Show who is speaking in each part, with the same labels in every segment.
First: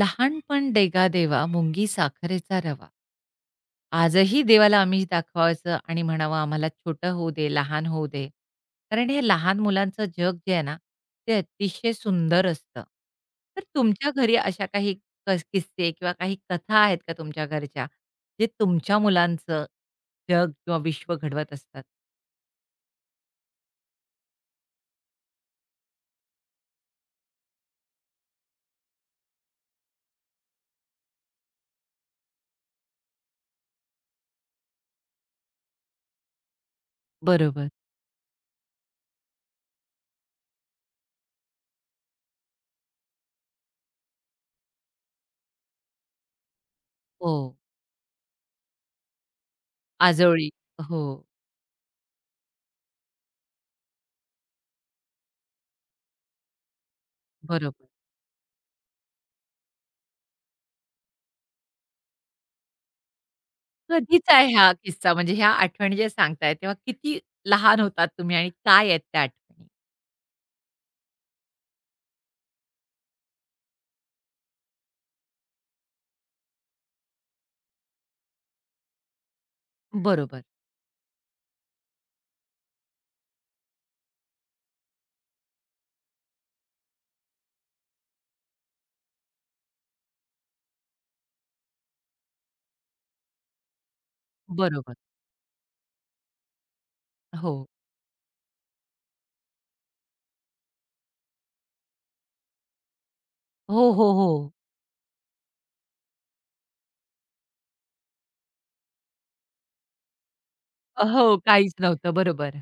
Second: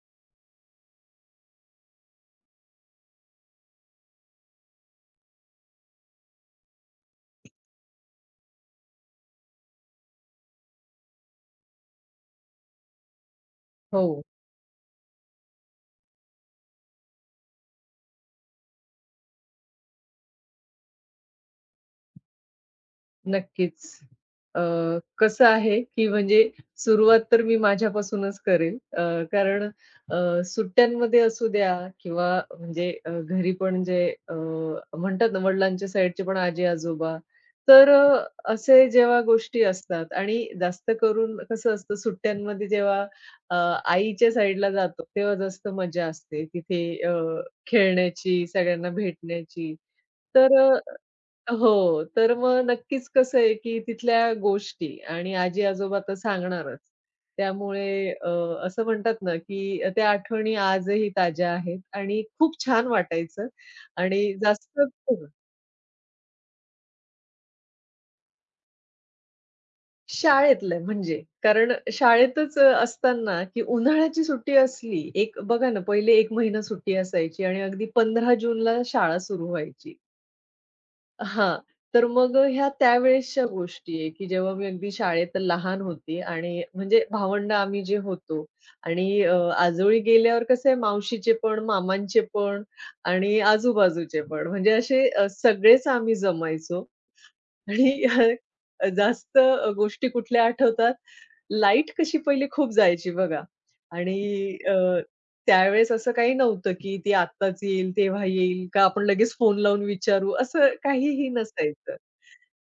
Speaker 1: लहानपण डेगा देवा मुंगी साखरेचा रवा. आजही देवाला आम्ही दाखवायचं आणि म्हणावं आम्हाला छोटं होऊ दे, लहान होऊ दे. कारण हे लहान मुलांचं जग जे आहे ना, ते अतिशय सुंदर असतं. तर तुमच्या
Speaker 2: हो,
Speaker 1: घरी अशा काही कस किस्से किंवा काही कथा आहेत का तुमच्या घरच्या, जे तुमच्या मुलांचं जग किंवा विश्व घडवत असतात?
Speaker 2: नक्कीच. अ, कसं आहे, की म्हणजे सुरुवात तर मी माझ्यापासूनच करेल. कारण अ, सुट्ट्यांमध्ये असू द्या किंवा म्हणजे घरी पण जे अ, म्हणतात ना, वडिलांच्या साईडचे पण आजी-आजोबा,
Speaker 1: बरोबर.
Speaker 2: तर असे जेव्हा गोष्टी असतात आणि जास्त करून कसं असतं सुट्ट्यांमध्ये जेव्हा अ, आईच्या साईडला जातो, तेव्हा जास्त मजा असते. तिथे
Speaker 1: हो.
Speaker 2: खेळण्याची, सगळ्यांना भेटण्याची.
Speaker 1: आजोळी.
Speaker 2: तर
Speaker 1: हो.
Speaker 2: हो, तर मग नक्कीच कसं आहे, की तिथल्या गोष्टी आणि आजी-आजोबा तर सांगणारच.
Speaker 1: बरोबर.
Speaker 2: त्यामुळे असं म्हणतात ना, की त्या आठवणी आजही ताज्या आहेत आणि खूप छान वाटायचं आणि
Speaker 1: कधीचा आहे
Speaker 2: जास्त
Speaker 1: हा किस्सा?
Speaker 2: करून
Speaker 1: म्हणजे ह्या आठवणी ज्या सांगताय, तेव्हा किती लहान होतात तुम्ही आणि काय आहेत त्या आठवणी?
Speaker 2: शाळेतलं म्हणजे. कारण शाळेतच असताना, की उन्हाळ्याची सुट्टी असली, एक बघा ना, पहिले 1 महिना सुट्टी असायची आणि अगदी 15 जूनला शाळा सुरू व्हायची.
Speaker 1: बरोबर,
Speaker 2: हां. तर मग ह्या त्यावेळेसच्या गोष्टी आहे, की जेव्हा मी अगदी शाळेत लहान होती आणि म्हणजे भावंड आम्ही जे होतो आणि आजोळी गेल्यावर कसं आहे मावशीचे पण, मामांचे पण आणि आजूबाजूचे पण म्हणजे
Speaker 1: बरोबर.
Speaker 2: असे सगळेच आम्ही जमायचो
Speaker 1: हो.
Speaker 2: आणि जास्त गोष्टी कुठल्या आठवतात, लाईट कशी पहिली खूप जायची बघा
Speaker 1: हो, हो, हो.
Speaker 2: आणि त्यावेळेस असं काही नव्हतं, की ती आत्ताच येईल, तेव्हा येईल का आपण लगेच फोन लावून विचारू, असं
Speaker 1: हो,
Speaker 2: काहीही
Speaker 1: काहीच
Speaker 2: नसायचं.
Speaker 1: नव्हतं. बरोबर.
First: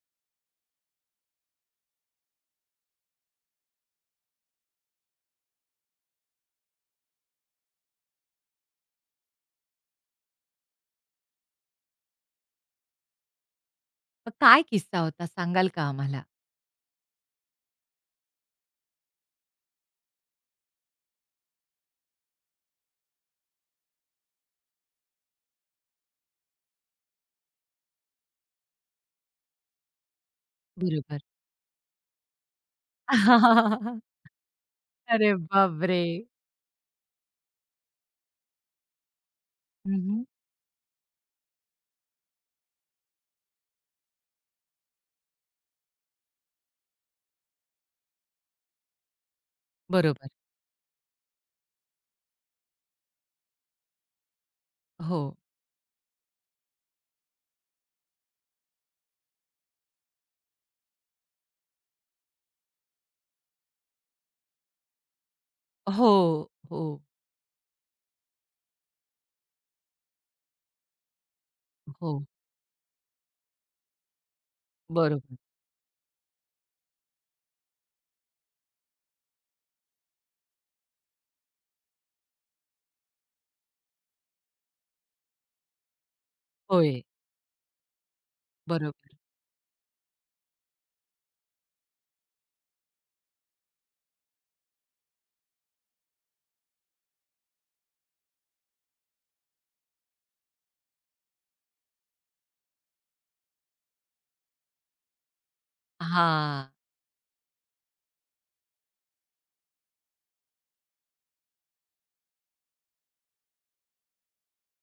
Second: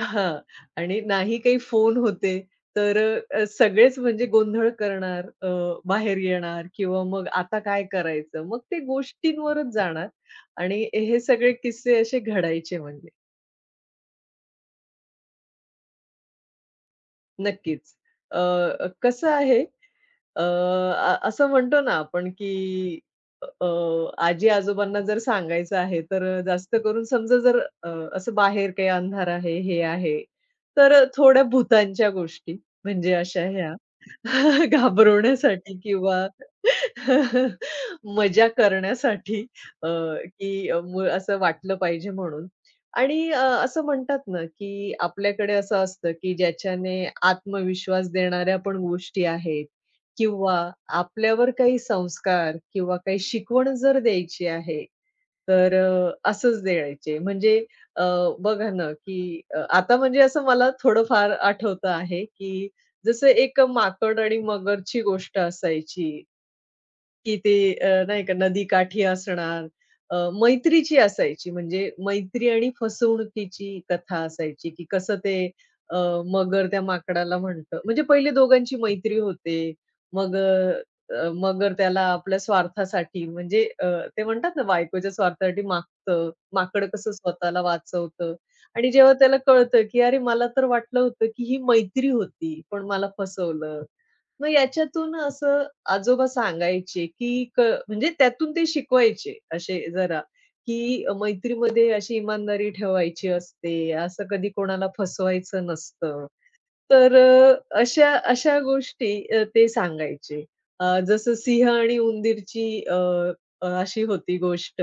Speaker 2: हां. आणि नाही काही फोन होते, तर सगळेच म्हणजे गोंधळ करणार, बाहेर येणार किंवा मग आता काय करायचं? मग ते गोष्टींवरच जाणार आणि हे सगळे किस्से असे घडायचे म्हणजे.
Speaker 1: मग काय किस्सा होता सांगाल का आम्हाला?
Speaker 2: नक्कीच. कसं आहे, अ, अ, असं म्हणतो ना आपण, की अ, आजी-आजोबांना जर सांगायचं आहे, तर जास्त करून समजा जर असं बाहेर काही अंधार आहे, हे आहे, तर
Speaker 1: बरोबर.
Speaker 2: थोड्या भुतांच्या गोष्टी म्हणजे अशा ह्या
Speaker 1: अरे
Speaker 2: घाबरवण्यासाठी
Speaker 1: बापरे!
Speaker 2: किंवा मजा करण्यासाठी अ,
Speaker 1: हं, हं.
Speaker 2: की असं वाटलं पाहिजे म्हणून. आणि असं म्हणतात ना, की आपल्याकडे असं असतं, की ज्याच्याने आत्मविश्वास देणाऱ्या पण गोष्टी आहेत
Speaker 1: बरोबर.
Speaker 2: किंवा आपल्यावर काही संस्कार किंवा काही शिकवण जर द्यायची आहे,
Speaker 1: हो.
Speaker 2: तर असंच द्यायचे. म्हणजे अ, बघा ना, की आता म्हणजे असं मला थोडंफार आठवतं आहे, की जसं एक माकड आणि मगरची गोष्ट असायची.
Speaker 1: हो, हो,
Speaker 2: की ते नाही का नदीकाठी असणार. अ, मैत्रीची असायची म्हणजे
Speaker 1: हो.
Speaker 2: मैत्री आणि फसवणुकीची कथा असायची, की कसं ते
Speaker 1: बरोबर.
Speaker 2: अ, मगर त्या माकडाला म्हणतं. म्हणजे पहिले दोघांची मैत्री होते. मग अ, अ, मगर त्याला आपल्या स्वार्थासाठी म्हणजे ते म्हणतात ना बायकोच्या स्वार्थासाठी मागतं. माकड
Speaker 1: होय.
Speaker 2: कसं स्वतःला वाचवतं आणि जेव्हा
Speaker 1: बरोबर.
Speaker 2: त्याला कळतं, की अरे मला तर वाटलं होतं, की ही मैत्री होती, पण मला फसवलं. मग याच्यातून असं आजोबा सांगायचे, की म्हणजे त्यातून ते शिकवायचे असे जरा, की मैत्रीमध्ये अशी इमानदारी ठेवायची असते, असं कधी कोणाला फसवायचं नसतं.
Speaker 1: हां.
Speaker 2: तर अशा अशा गोष्टी ते सांगायचे. जसं सिंह आणि उंदीरची अ, अ, अशी होती गोष्ट,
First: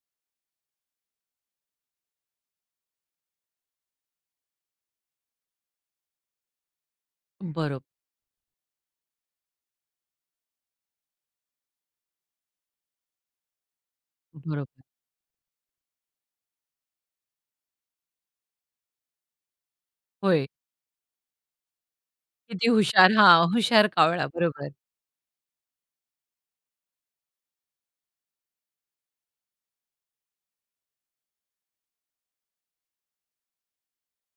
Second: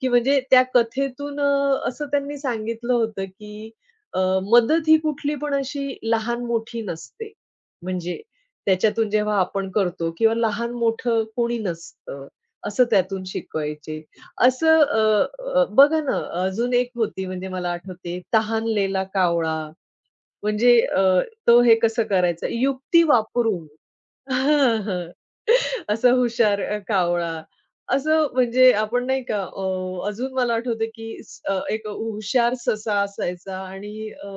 Speaker 2: की म्हणजे त्या कथेतून असं त्यांनी सांगितलं होतं, की अ, मदत ही कुठली पण अशी लहान-मोठी नसते.
Speaker 1: बरोबर,
Speaker 2: म्हणजे त्याच्यातून जेव्हा आपण करतो किंवा लहान-मोठं कोणी नसतं, असं त्यातून शिकवायचे. असं
Speaker 1: बरोबर.
Speaker 2: अ, अ, बघा ना, अजून एक होती म्हणजे मला आठवते, तहानलेला कावळा.
Speaker 1: होय.
Speaker 2: म्हणजे तो हे कसं करायचं
Speaker 1: किती
Speaker 2: युक्ती
Speaker 1: हुशार हां,
Speaker 2: वापरून
Speaker 1: हुशार कावळा. बरोबर.
Speaker 2: हां, हां. असं हुशार कावळा. असं म्हणजे आपण नाही का अजून मला आठवतं की एक हुशार ससा असायचा आणि अ,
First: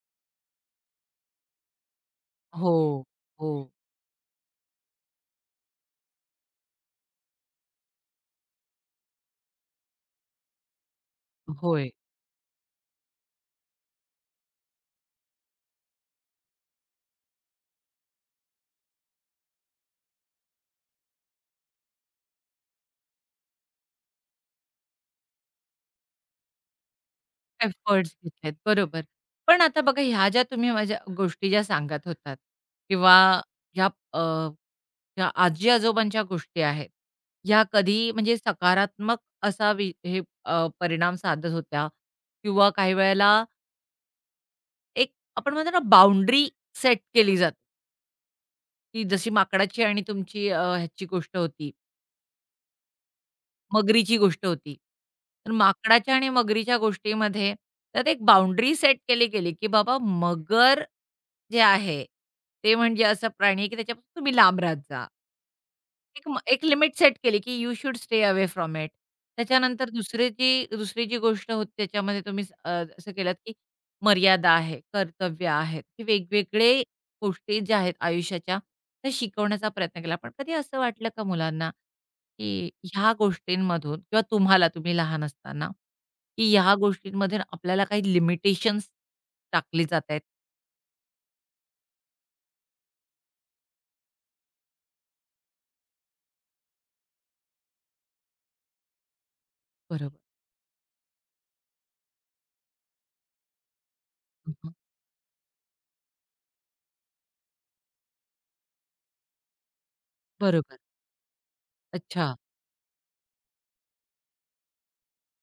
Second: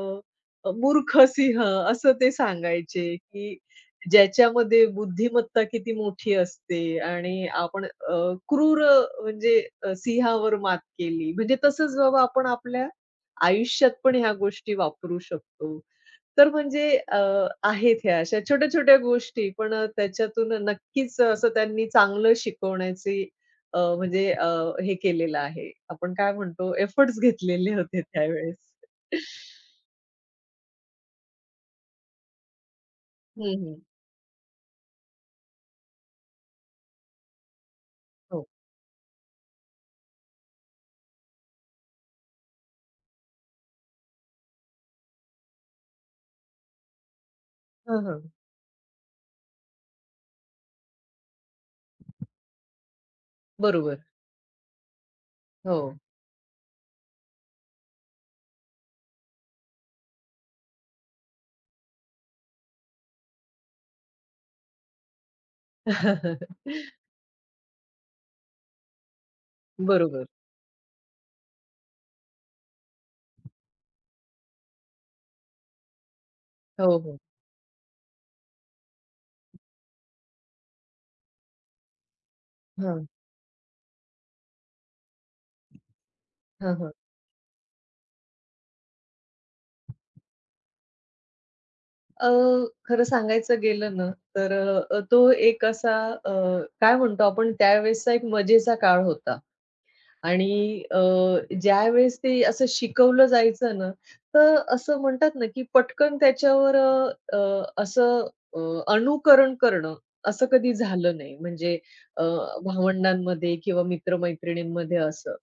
Speaker 2: अ, मूर्ख सिंह असं ते
Speaker 1: हो,
Speaker 2: सांगायचे की
Speaker 1: हो.
Speaker 2: ज्याच्यामध्ये बुद्धिमत्ता किती मोठी असते आणि आपण क्रूर म्हणजे सिंहावर मात केली. म्हणजे
Speaker 1: होय.
Speaker 2: तसंच बाबा आपण आपल्या आयुष्यात पण ह्या गोष्टी वापरू शकतो. तर म्हणजे आहेत ह्या अशा छोट्या-छोट्या गोष्टी, पण त्याच्यातून नक्कीच असं त्यांनी चांगलं शिकवण्याची म्हणजे हे केलेलं आहे. आपण काय म्हणतो एफर्ट्स घेतलेले होते
Speaker 1: एफर्ट्स घेतलेत.
Speaker 2: त्यावेळेस.
Speaker 1: बरोबर. पण आता बघा ह्या ज्या तुम्ही माझ्या गोष्टी ज्या सांगत होतात किंवा
Speaker 2: हम्म हम्म.
Speaker 1: ह्या अ, ह्या आजी-आजोबांच्या गोष्टी आहेत. ह्या कधी म्हणजे
Speaker 2: हो
Speaker 1: सकारात्मक असा वि हे परिणाम साधत होत्या किंवा काही वेळेला एक आपण म्हणतो ना बाउंडरी सेट केली जाते,
Speaker 2: हं, हं. हो. हां, हां.
Speaker 1: की जशी माकडाची आणि तुमची ह्याची गोष्ट होती.
Speaker 2: बरोबर.
Speaker 1: मगरीची गोष्ट होती. तर
Speaker 2: हो.
Speaker 1: माकडाच्या आणि मगरीच्या गोष्टीमध्ये त्यात एक बाउंडरी सेट केली गेली, की बाबा मगर जे आहे, ते म्हणजे असा प्राणी आहे, की त्याच्यापासून तुम्ही लांब राहत जा. एक लिमिट सेट केली, की you should stay away from it. त्याच्यानंतर
Speaker 2: बरोबर.
Speaker 1: दुसरी जी गोष्ट होती त्याच्यामध्ये तुम्ही असं केलात, की मर्यादा आहे, कर्तव्य आहेत, हे वेगवेगळे
Speaker 2: हो, हो.
Speaker 1: गोष्टी ज्या आहेत आयुष्याच्या, त्या शिकवण्याचा प्रयत्न केला. पण कधी असं वाटलं का मुलांना, की
Speaker 2: हां,
Speaker 1: ह्या गोष्टींमधून किंवा तुम्हाला, तुम्ही लहान असताना, की ह्या
Speaker 2: हां, हां.
Speaker 1: गोष्टींमध्ये आपल्याला काही लिमिटेशन्स टाकली जात आहेत.
Speaker 2: अ, खरं सांगायचं गेलं ना, तर तो एक असा अ, काय म्हणतो आपण त्यावेळेसचा एक मजेचा काळ होता.
Speaker 1: बरोबर.
Speaker 2: आणि ज्यावेळेस ते असं शिकवलं जायचं ना,
Speaker 1: हं,
Speaker 2: तर
Speaker 1: हं.
Speaker 2: असं म्हणतात ना, की पटकन त्याच्यावर अ, अ, असं अ, अनुकरण करणं असं कधी
Speaker 1: बरोबर.
Speaker 2: झालं नाही. म्हणजे अ,
Speaker 1: अच्छा.
Speaker 2: भावंडांमध्ये किंवा मित्र-मैत्रिणींमध्ये असं.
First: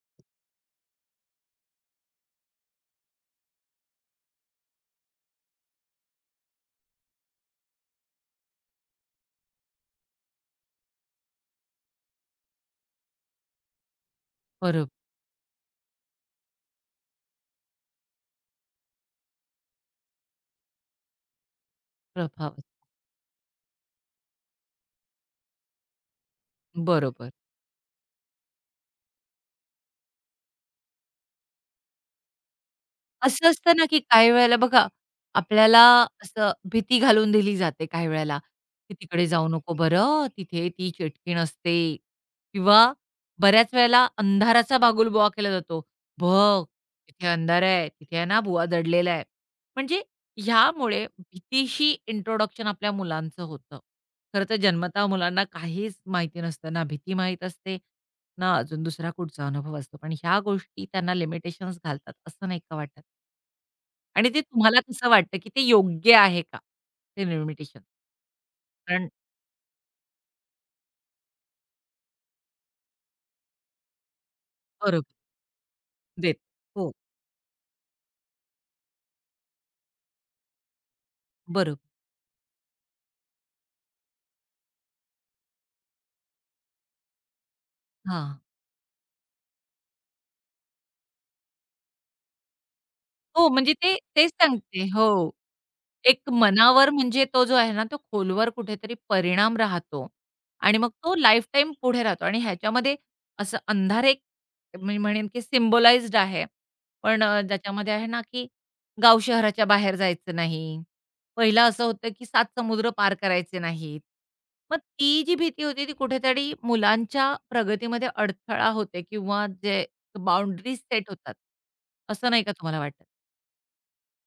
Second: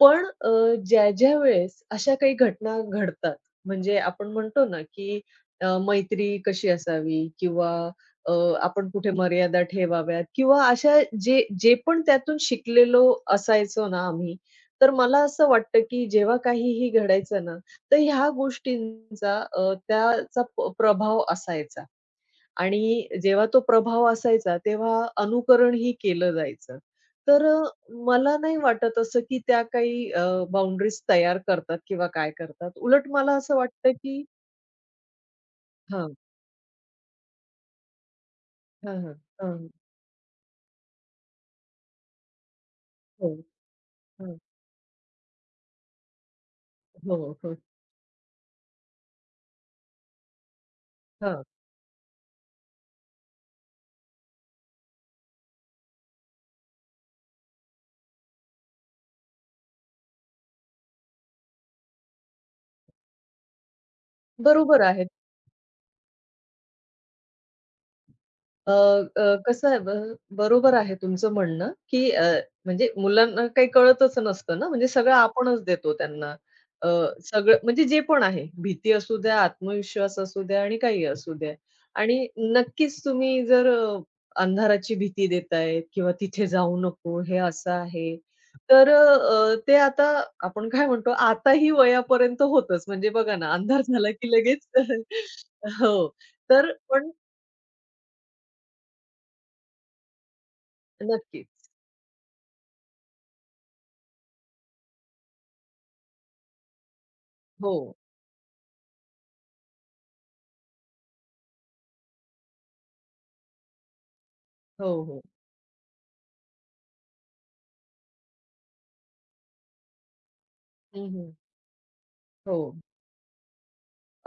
Speaker 2: पण ज्या-ज्या वेळेस अशा काही घटना घडतात, म्हणजे आपण म्हणतो ना, की मैत्री कशी असावी किंवा अ, आपण कुठे मर्यादा ठेवाव्यात किंवा अशा जे जे पण त्यातून शिकलेलो असायचो ना आम्ही,
Speaker 1: बरोबर.
Speaker 2: तर मला असं वाटतं, की जेव्हा काहीही घडायचं ना, तर ह्या गोष्टींचा त्याचा प्रभाव असायचा.
Speaker 1: प्रभाव.
Speaker 2: आणि जेव्हा तो प्रभाव असायचा, तेव्हा अनुकरणही केलं जायचं.
Speaker 1: बरोबर.
Speaker 2: तर मला नाही वाटत असं, की त्या काही बाउंडरीज तयार करतात किंवा काय करतात. उलट मला
Speaker 1: असं
Speaker 2: असं
Speaker 1: असतं ना,
Speaker 2: वाटतं,
Speaker 1: की
Speaker 2: की
Speaker 1: काही वेळेला बघा, आपल्याला
Speaker 2: हां.
Speaker 1: असं भीती घालून दिली जाते काही वेळेला, की
Speaker 2: हां, हां.
Speaker 1: "तिकडे जाऊ
Speaker 2: हां.
Speaker 1: नको बरं, तिथे ती चिटकीण असते." किंवा
Speaker 2: हो.
Speaker 1: बऱ्याच वेळेला
Speaker 2: हां.
Speaker 1: अंधाराचा बागुलबुवा केला जातो. "बघ,
Speaker 2: हो,
Speaker 1: तिथे
Speaker 2: हो.
Speaker 1: अंधार आहे, तिथे आहे ना बुवा दडलेला आहे." म्हणजे ह्यामुळे
Speaker 2: हां.
Speaker 1: भीतीशी इंट्रोडक्शन आपल्या मुलांचं होतं. खरं तर जन्मतः मुलांना काहीच माहिती नसतं. ना भीती माहीत असते, ना अजून दुसरा कुठचा अनुभव असतो. पण ह्या गोष्टी त्यांना लिमिटेशन्स घालतात, असं नाही का वाटत? आणि ते तुम्हाला
Speaker 2: बरोबर आहे.
Speaker 1: कसं वाटतं, की ते योग्य आहे का? ते लिमिटेशन
Speaker 2: अ,
Speaker 1: कारण
Speaker 2: अ, कसं आहे बरोबर आहे तुमचं म्हणणं, की म्हणजे मुलांना काही कळतच नसतं ना, म्हणजे सगळं
Speaker 1: बरोबर.
Speaker 2: आपणच देतो त्यांना.
Speaker 1: देत.
Speaker 2: अ,
Speaker 1: हो,
Speaker 2: सगळं म्हणजे जे पण आहे, भीती असू द्या, आत्मविश्वास असू द्या आणि काही असू द्या.
Speaker 1: बरोबर.
Speaker 2: आणि नक्कीच तुम्ही जर अंधाराची भीती देतायत किंवा तिथे जाऊ नको, हे असं आहे,
Speaker 1: हां.
Speaker 2: तर ते आता आपण काय म्हणतो, आताही वयापर्यंत होतंच. म्हणजे बघा
Speaker 1: हो,
Speaker 2: ना,
Speaker 1: म्हणजे
Speaker 2: अंधार
Speaker 1: ते
Speaker 2: झाला
Speaker 1: तेच
Speaker 2: की लगेच
Speaker 1: सांगते. हो.
Speaker 2: हो,
Speaker 1: एक
Speaker 2: तर
Speaker 1: मनावर
Speaker 2: पण
Speaker 1: म्हणजे तो जो आहे ना, तो खोलवर कुठेतरी परिणाम राहतो आणि मग तो
Speaker 2: नक्कीच.
Speaker 1: लाईफटाईम पुढे राहतो आणि ह्याच्यामध्ये असं अंधार एक मी म्हणेन की सिम्बोलाइज्ड आहे. पण
Speaker 2: हो.
Speaker 1: ज्याच्यामध्ये आहे ना, की गाव शहराच्या बाहेर जायचं नाही. पहिलं असं होतं की 7 समुद्र पार करायचे नाहीत. मग
Speaker 2: हो,
Speaker 1: ती
Speaker 2: हो.
Speaker 1: जी भीती होती ती कुठेतरी मुलांच्या प्रगतीमध्ये अडथळा होते किंवा जे बाउंडरीज सेट
Speaker 2: हं, हं.
Speaker 1: होतात. असं नाही का
Speaker 2: हो.
Speaker 1: तुम्हाला वाटत?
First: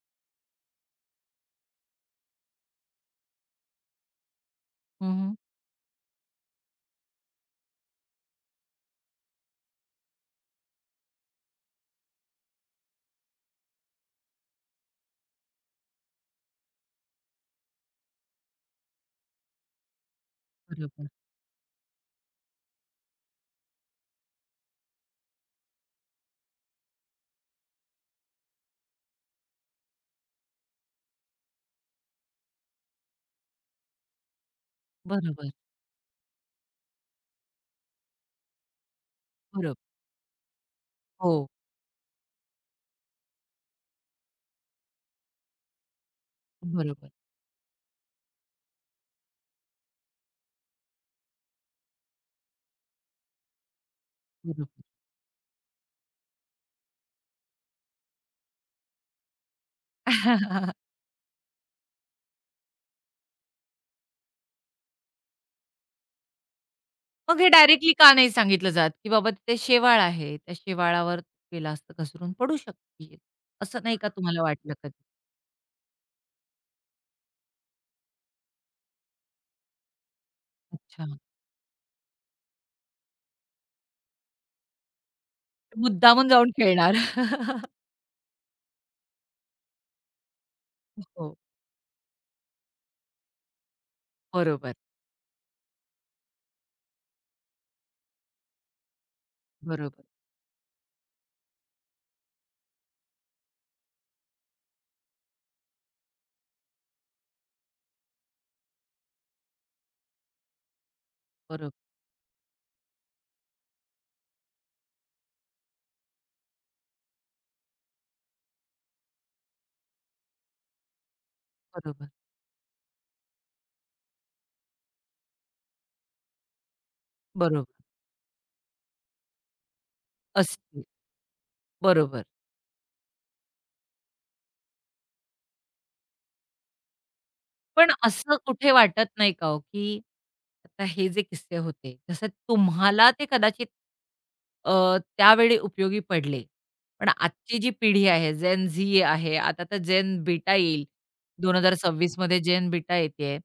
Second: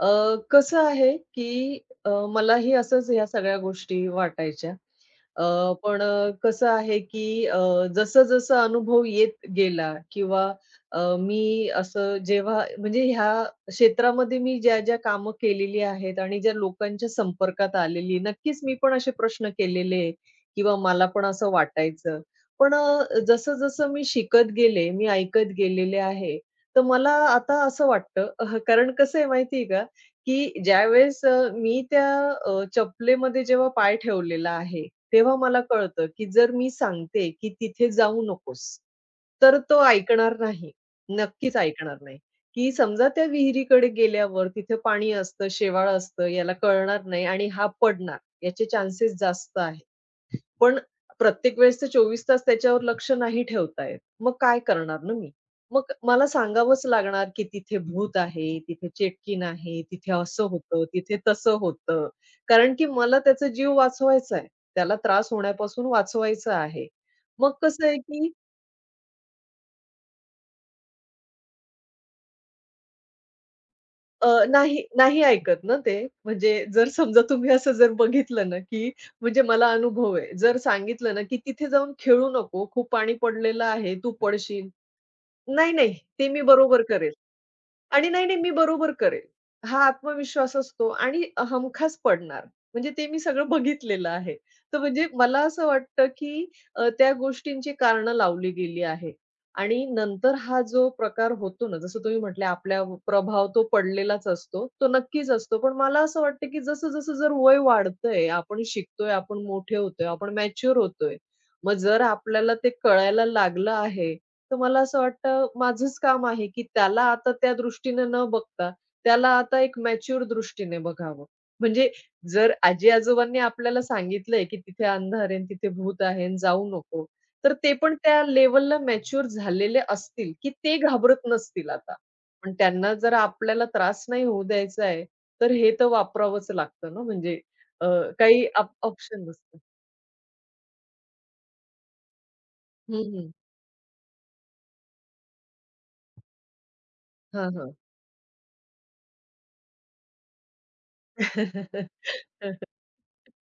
Speaker 2: अ, कसं आहे, की मलाही असंच ह्या सगळ्या गोष्टी वाटायच्या.
Speaker 1: हं, हं.
Speaker 2: अ, पण कसं आहे, की जसं-जसं अनुभव येत गेला किंवा मी असं जेव्हा म्हणजे ह्या क्षेत्रामध्ये मी ज्या-ज्या कामं केलेली आहेत आणि ज्या लोकांच्या संपर्कात आलेली, नक्कीच मी पण असे प्रश्न केलेले किंवा
Speaker 1: बरोबर,
Speaker 2: मला पण असं वाटायचं. पण जसं-जसं मी शिकत गेले, मी ऐकत गेलेले आहे, तर मला आता असं वाटतं अह, कारण कसं आहे माहिती आहे की ज्यावेळेस मी त्या चपलेमध्ये जेव्हा पाय ठेवलेला आहे, तेव्हा
Speaker 1: बरोबर,
Speaker 2: मला कळतं, की जर मी सांगते, की "तिथे जाऊ नकोस." तर
Speaker 1: बरोबर.
Speaker 2: तो ऐकणार नाही.
Speaker 1: हो,
Speaker 2: नक्कीच ऐकणार नाही. की समजा त्या विहिरीकडे गेल्यावर तिथे पाणी असतं, शेवाळ असतं, याला कळणार
Speaker 1: बरोबर,
Speaker 2: नाही आणि हा पडणार. याचे चान्सेस जास्त आहेत. पण प्रत्येक वेळेस तर 24 तास त्याच्यावर लक्ष नाही ठेवता येत. मग काय
Speaker 1: बरोबर.
Speaker 2: करणार ना मी? मग मला सांगावंच लागणार, की तिथे भूत आहे, तिथे चेटकीण आहे, तिथे असं होतं, तिथे तसं होतं. कारण की मला त्याचा जीव वाचवायचा आहे. त्याला त्रास होण्यापासून वाचवायचं आहे.
Speaker 1: मग हे
Speaker 2: मग कसं
Speaker 1: डायरेक्टली
Speaker 2: आहे,
Speaker 1: का नाही
Speaker 2: की
Speaker 1: सांगितलं जात, की बाबा तिथे शेवाळ आहे, त्या शेवाळावर केला असतं घसरून पडू शकते. असं नाही का तुम्हाला वाटलं
Speaker 2: नाही
Speaker 1: कधी?
Speaker 2: नाही ऐकत ना ते. म्हणजे जर समजा तुम्ही असं जर बघितलं ना, की म्हणजे मला अनुभव आहे. जर
Speaker 1: अच्छा.
Speaker 2: सांगितलं ना, की "तिथे जाऊन खेळू नको, खूप पाणी पडलेलं आहे, तू पडशील." नाही, नाही.
Speaker 1: मुद्दामून
Speaker 2: ते मी
Speaker 1: जाऊन
Speaker 2: बरोबर
Speaker 1: खेळणार.
Speaker 2: करेल आणि नाही, नाही, मी बरोबर करेल. हा आत्मविश्वास असतो आणि
Speaker 1: हो,
Speaker 2: हमखास पडणार. म्हणजे ते मी सगळं बघितलेलं आहे.
Speaker 1: बरोबर,
Speaker 2: तर म्हणजे मला असं वाटतं, की त्या गोष्टींची कारणं लावली गेली आहे आणि
Speaker 1: बरोबर,
Speaker 2: नंतर हा जो प्रकार होतो ना, जसं तुम्ही म्हटले आपल्या प्रभाव तो पडलेलाच असतो. तो नक्कीच असतो. पण मला असं वाटतं, की जसं-जसं जर वय वाढतंय, आपण शिकतोय, आपण मोठे होतोय, आपण मॅच्युअर होतोय.
Speaker 1: बरोबर,
Speaker 2: मग जर आपल्याला ते कळायला लागलं आहे, तर मला असं वाटतं माझंच काम आहे, की त्याला आता त्या दृष्टीने न बघता, त्याला आता एक मॅच्युअर दृष्टीने बघावं. म्हणजे
Speaker 1: बरोबर,
Speaker 2: जर आजी-आजोबांनी आपल्याला सांगितलंय, की तिथे अंधार आहे आणि तिथे भूत आहे आणि जाऊ नको, तर
Speaker 1: बरोबर.
Speaker 2: ते पण त्या लेव्हलला मॅच्युअर झालेले असतील, की ते
Speaker 1: असते.
Speaker 2: घाबरत नसतील आता.
Speaker 1: बरोबर.
Speaker 2: पण त्यांना जर आपल्याला त्रास नाही होऊ द्यायचा आहे, तर हे तर वापरावंच लागतं ना म्हणजे अ,
Speaker 1: पण असं
Speaker 2: काही
Speaker 1: कुठे वाटत
Speaker 2: ऑप्शन
Speaker 1: नाही का हो,
Speaker 2: नसतं.
Speaker 1: की आता हे जे किस्से होते, जसं
Speaker 2: हं,
Speaker 1: तुम्हाला ते
Speaker 2: हं.
Speaker 1: कदाचित त्यावेळी उपयोगी पडले. पण
Speaker 2: हां,
Speaker 1: आजची जी
Speaker 2: हां.
Speaker 1: पिढी आहे, जेन झी आहे, आता तर जेन बीटा येईल. 2026 मध्ये जेन बीटा येतेय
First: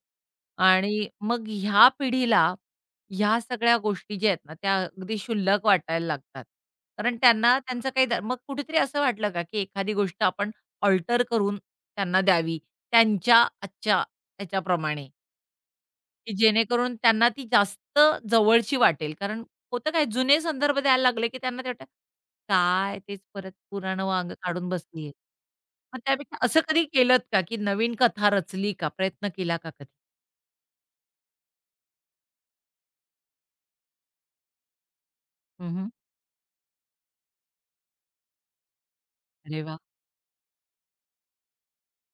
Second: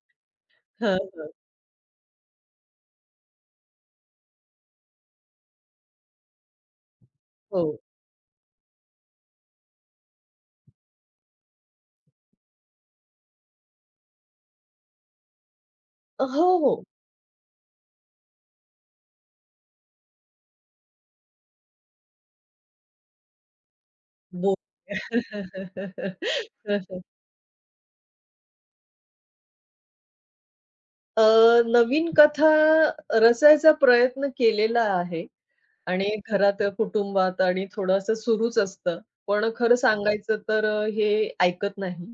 Speaker 2: हां,
Speaker 1: आणि
Speaker 2: हां.
Speaker 1: मग ह्या पिढीला ह्या सगळ्या गोष्टी ज्या आहेत ना, त्या अगदी क्षुल्लक वाटायला लागतात. कारण त्यांना
Speaker 2: हो.
Speaker 1: त्यांचं काही द मग कुठेतरी असं वाटलं का, की एखादी गोष्ट आपण अल्टर करून त्यांना द्यावी, त्यांच्या आजच्या त्याच्याप्रमाणे, की
Speaker 2: हो, हो.
Speaker 1: जेणेकरून त्यांना ती जास्त जवळची वाटेल. कारण होतं काय जुने संदर्भ द्यायला लागले, की त्यांना ते वाटतं, "काय तेच परत पुराणं वांग
Speaker 2: बो
Speaker 1: काढून बसलीये." मग त्यापेक्षा असं कधी केलत का, की नवीन कथा रचली का? प्रयत्न केला का कधी?
Speaker 2: अ, नवीन कथा रचायचा प्रयत्न केलेला आहे
Speaker 1: हं, हं.
Speaker 2: आणि घरात, कुटुंबात आणि थोडंसं सुरूच असतं. पण
Speaker 1: अरे
Speaker 2: खरं
Speaker 1: वाह!
Speaker 2: सांगायचं तर हे ऐकत नाही.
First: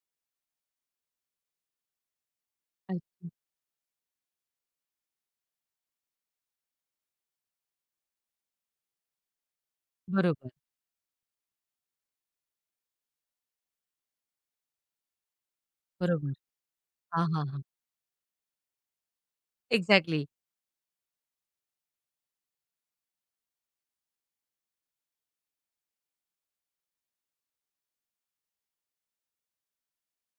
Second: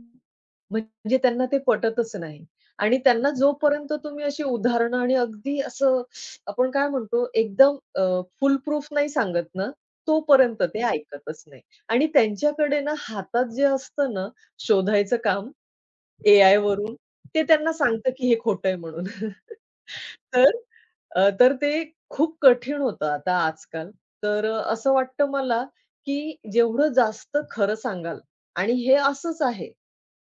Speaker 2: म्हणजे त्यांना ते पटतच नाही आणि
Speaker 1: अच्छा.
Speaker 2: त्यांना जोपर्यंत तुम्ही अशी उदाहरणं आणि अगदी असं आपण काय म्हणतो एकदम फुल प्रूफ नाही सांगत ना,
Speaker 1: बरोबर,
Speaker 2: तोपर्यंत ते ऐकतच नाही आणि त्यांच्याकडे ना हातात जे असतं ना शोधायचं काम
Speaker 1: बरोबर.
Speaker 2: एआय वरून
Speaker 1: हां,
Speaker 2: ते
Speaker 1: हां, हां.
Speaker 2: त्यांना सांगतं, की हे खोटं आहे म्हणून.
Speaker 1: एक्झॅक्टली.
Speaker 2: तर तर ते खूप कठीण होतं आता आजकाल. तर असं वाटतं मला, की जेवढं जास्त खरं सांगाल आणि हे असंच आहे,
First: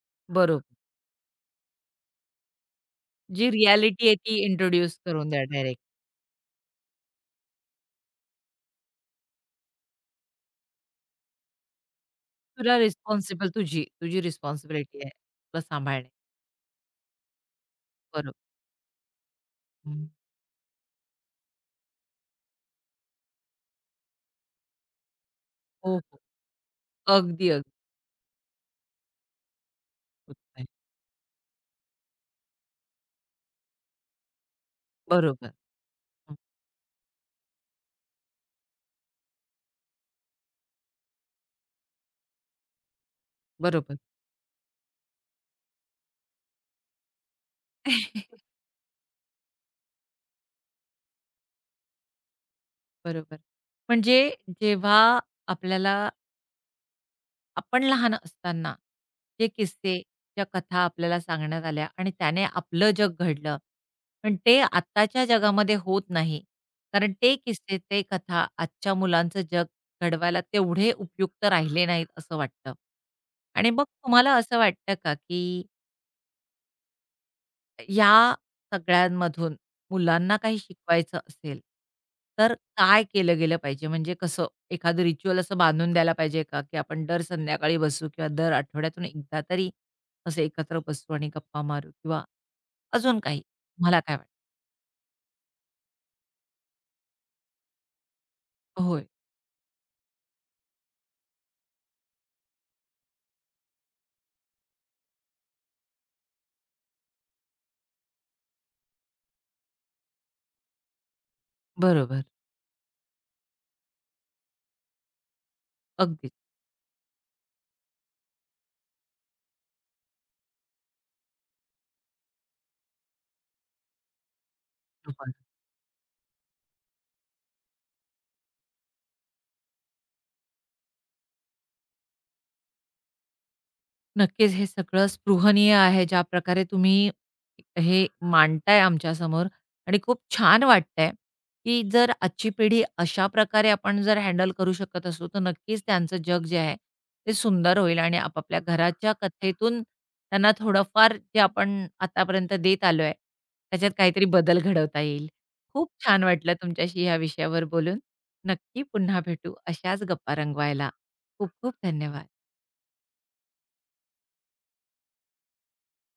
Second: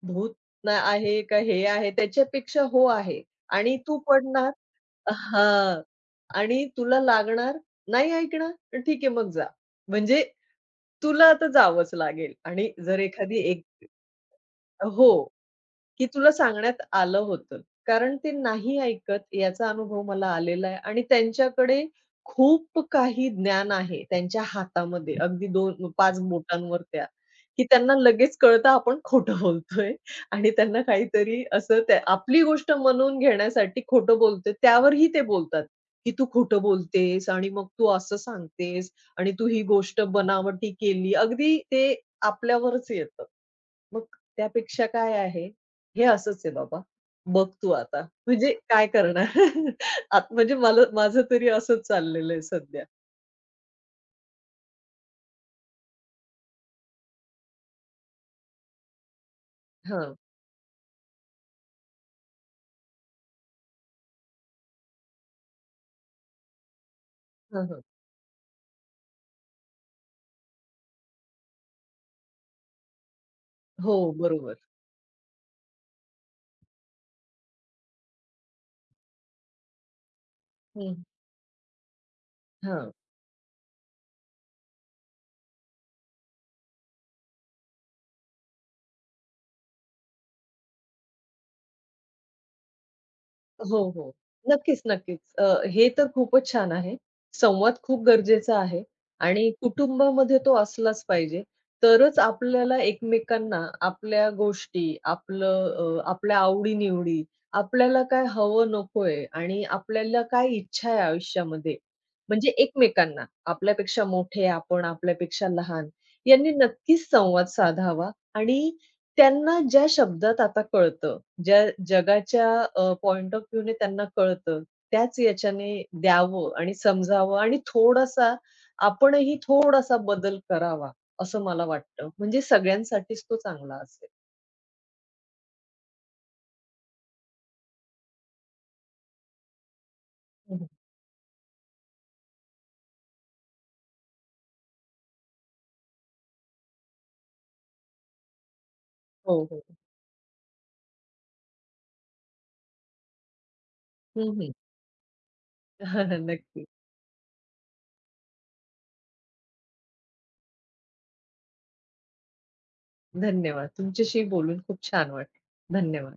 Speaker 2: भूत
Speaker 1: बरोबर.
Speaker 2: ना आहे का हे आहे त्याच्यापेक्षा हो आहे
Speaker 1: जी
Speaker 2: आणि तू
Speaker 1: रिॲलिटी आहे ती
Speaker 2: पडणार
Speaker 1: इंट्रोड्यूस करून द्या डायरेक्ट.
Speaker 2: हां. आणि तुला लागणार, नाही ऐकणार तर ठीक आहे मग जा. म्हणजे तुला आता जावंच लागेल आणि
Speaker 1: तुला
Speaker 2: जर एखादी
Speaker 1: रिस्पॉन्सिबल
Speaker 2: एक
Speaker 1: तुझी रिस्पॉन्सिबिलिटी आहे
Speaker 2: हो.
Speaker 1: तुला
Speaker 2: की
Speaker 1: सांभाळणे.
Speaker 2: तुला सांगण्यात आलं होतं. कारण ते
Speaker 1: बरोबर.
Speaker 2: नाही ऐकत याचा अनुभव
Speaker 1: हं.
Speaker 2: मला आलेला आहे आणि त्यांच्याकडे खूप काही ज्ञान आहे त्यांच्या हातामध्ये. अगदी
Speaker 1: हो, हो.
Speaker 2: 2-5 बोटांवर त्या,
Speaker 1: अगदी,
Speaker 2: की त्यांना लगेच कळतं आपण खोटं बोलतोय आणि
Speaker 1: अगदी.
Speaker 2: त्यांना काहीतरी असं त्या आपली गोष्ट म्हणून घेण्यासाठी खोटं बोलतोय त्यावरही ते
Speaker 1: बरोबर.
Speaker 2: बोलतात, की "तू
Speaker 1: हं.
Speaker 2: खोटं बोलतेस आणि मग तू असं सांगतेस आणि तू ही गोष्ट बनावटी केली." अगदी ते आपल्यावरच येतं.
Speaker 1: बरोबर.
Speaker 2: मग त्यापेक्षा काय आहे हे असंच आहे बाबा. बघ तू आता. म्हणजे काय करणार? आत म्हणजे मला माझं तरी असंच चाललेलं आहे सध्या.
Speaker 1: बरोबर. म्हणजे जेव्हा आपल्याला आपण लहान असताना जे किस्से,
Speaker 2: हां.
Speaker 1: ज्या कथा आपल्याला सांगण्यात आल्या आणि त्याने आपलं जग घडलं. पण ते आत्ताच्या जगामध्ये होत नाही. कारण ते
Speaker 2: हां,
Speaker 1: किस्से,
Speaker 2: हां.
Speaker 1: ते कथा आजच्या मुलांचं जग घडवायला तेवढे उपयुक्त राहिले नाहीत असं वाटतं. आणि मग
Speaker 2: हो,
Speaker 1: तुम्हाला
Speaker 2: बरोबर.
Speaker 1: असं वाटतं का, की या सगळ्यांमधून मुलांना काही
Speaker 2: हं.
Speaker 1: शिकवायचं असेल, तर
Speaker 2: हां.
Speaker 1: काय केलं गेलं पाहिजे? म्हणजे कसं एखादं रिच्युअल असं बांधून द्यायला पाहिजे का, की आपण दर संध्याकाळी बसू किंवा दर आठवड्यातून एकदा तरी असं एकत्र बसू आणि गप्पा मारू किंवा अजून काही?
Speaker 2: हो,
Speaker 1: तुम्हाला
Speaker 2: हो.
Speaker 1: काय वाटतं?
Speaker 2: नक्कीच, नक्कीच. हे तर खूपच छान आहे. संवाद खूप गरजेचा आहे
Speaker 1: होय,
Speaker 2: आणि कुटुंबामध्ये तो असलाच पाहिजे. तरच आपल्याला एकमेकांना आपल्या गोष्टी, आपलं आपल्या आवडी-निवडी, आपल्याला काय हवं नकोय आणि आपल्याला काय इच्छा आहे आयुष्यामध्ये,
Speaker 1: बरोबर.
Speaker 2: म्हणजे एकमेकांना, आपल्यापेक्षा मोठे, आपण आपल्यापेक्षा लहान
Speaker 1: अगदीच.
Speaker 2: यांनी नक्कीच संवाद साधावा आणि त्यांना ज्या शब्दात आता कळतं ज्या जगाच्या पॉइंट ऑफ व्ह्यूने त्यांना कळतं, त्याच याच्याने द्यावं आणि समजावं आणि थोडासा आपणही थोडासा बदल करावा, असं मला वाटतं. म्हणजे सगळ्यांसाठीच तो चांगला असेल.
Speaker 1: नक्कीच, हे सगळं स्पृहणीय आहे, ज्या प्रकारे तुम्ही हे मांडताय आमच्यासमोर आणि खूप
Speaker 2: हं,
Speaker 1: छान
Speaker 2: हं.
Speaker 1: वाटतंय, की जर आजची पिढी अशा प्रकारे आपण जर हँडल करू शकत असू, तर नक्कीच त्यांचं जग जे आहे, ते सुंदर होईल आणि आपापल्या घराच्या
Speaker 2: हो. हो.
Speaker 1: कथेतून त्यांना थोडंफार जे आपण आतापर्यंत देत आलोय, त्याच्यात काहीतरी
Speaker 2: हं, हं.
Speaker 1: बदल घडवता येईल. खूप छान वाटलं
Speaker 2: नक्की.
Speaker 1: तुमच्याशी ह्या विषयावर बोलून. नक्की पुन्हा भेटू अशाच गप्पा रंगवायला. खूप खूप धन्यवाद.
Speaker 2: धन्यवाद. तुमच्याशी बोलून खूप छान वाटलं. धन्यवाद.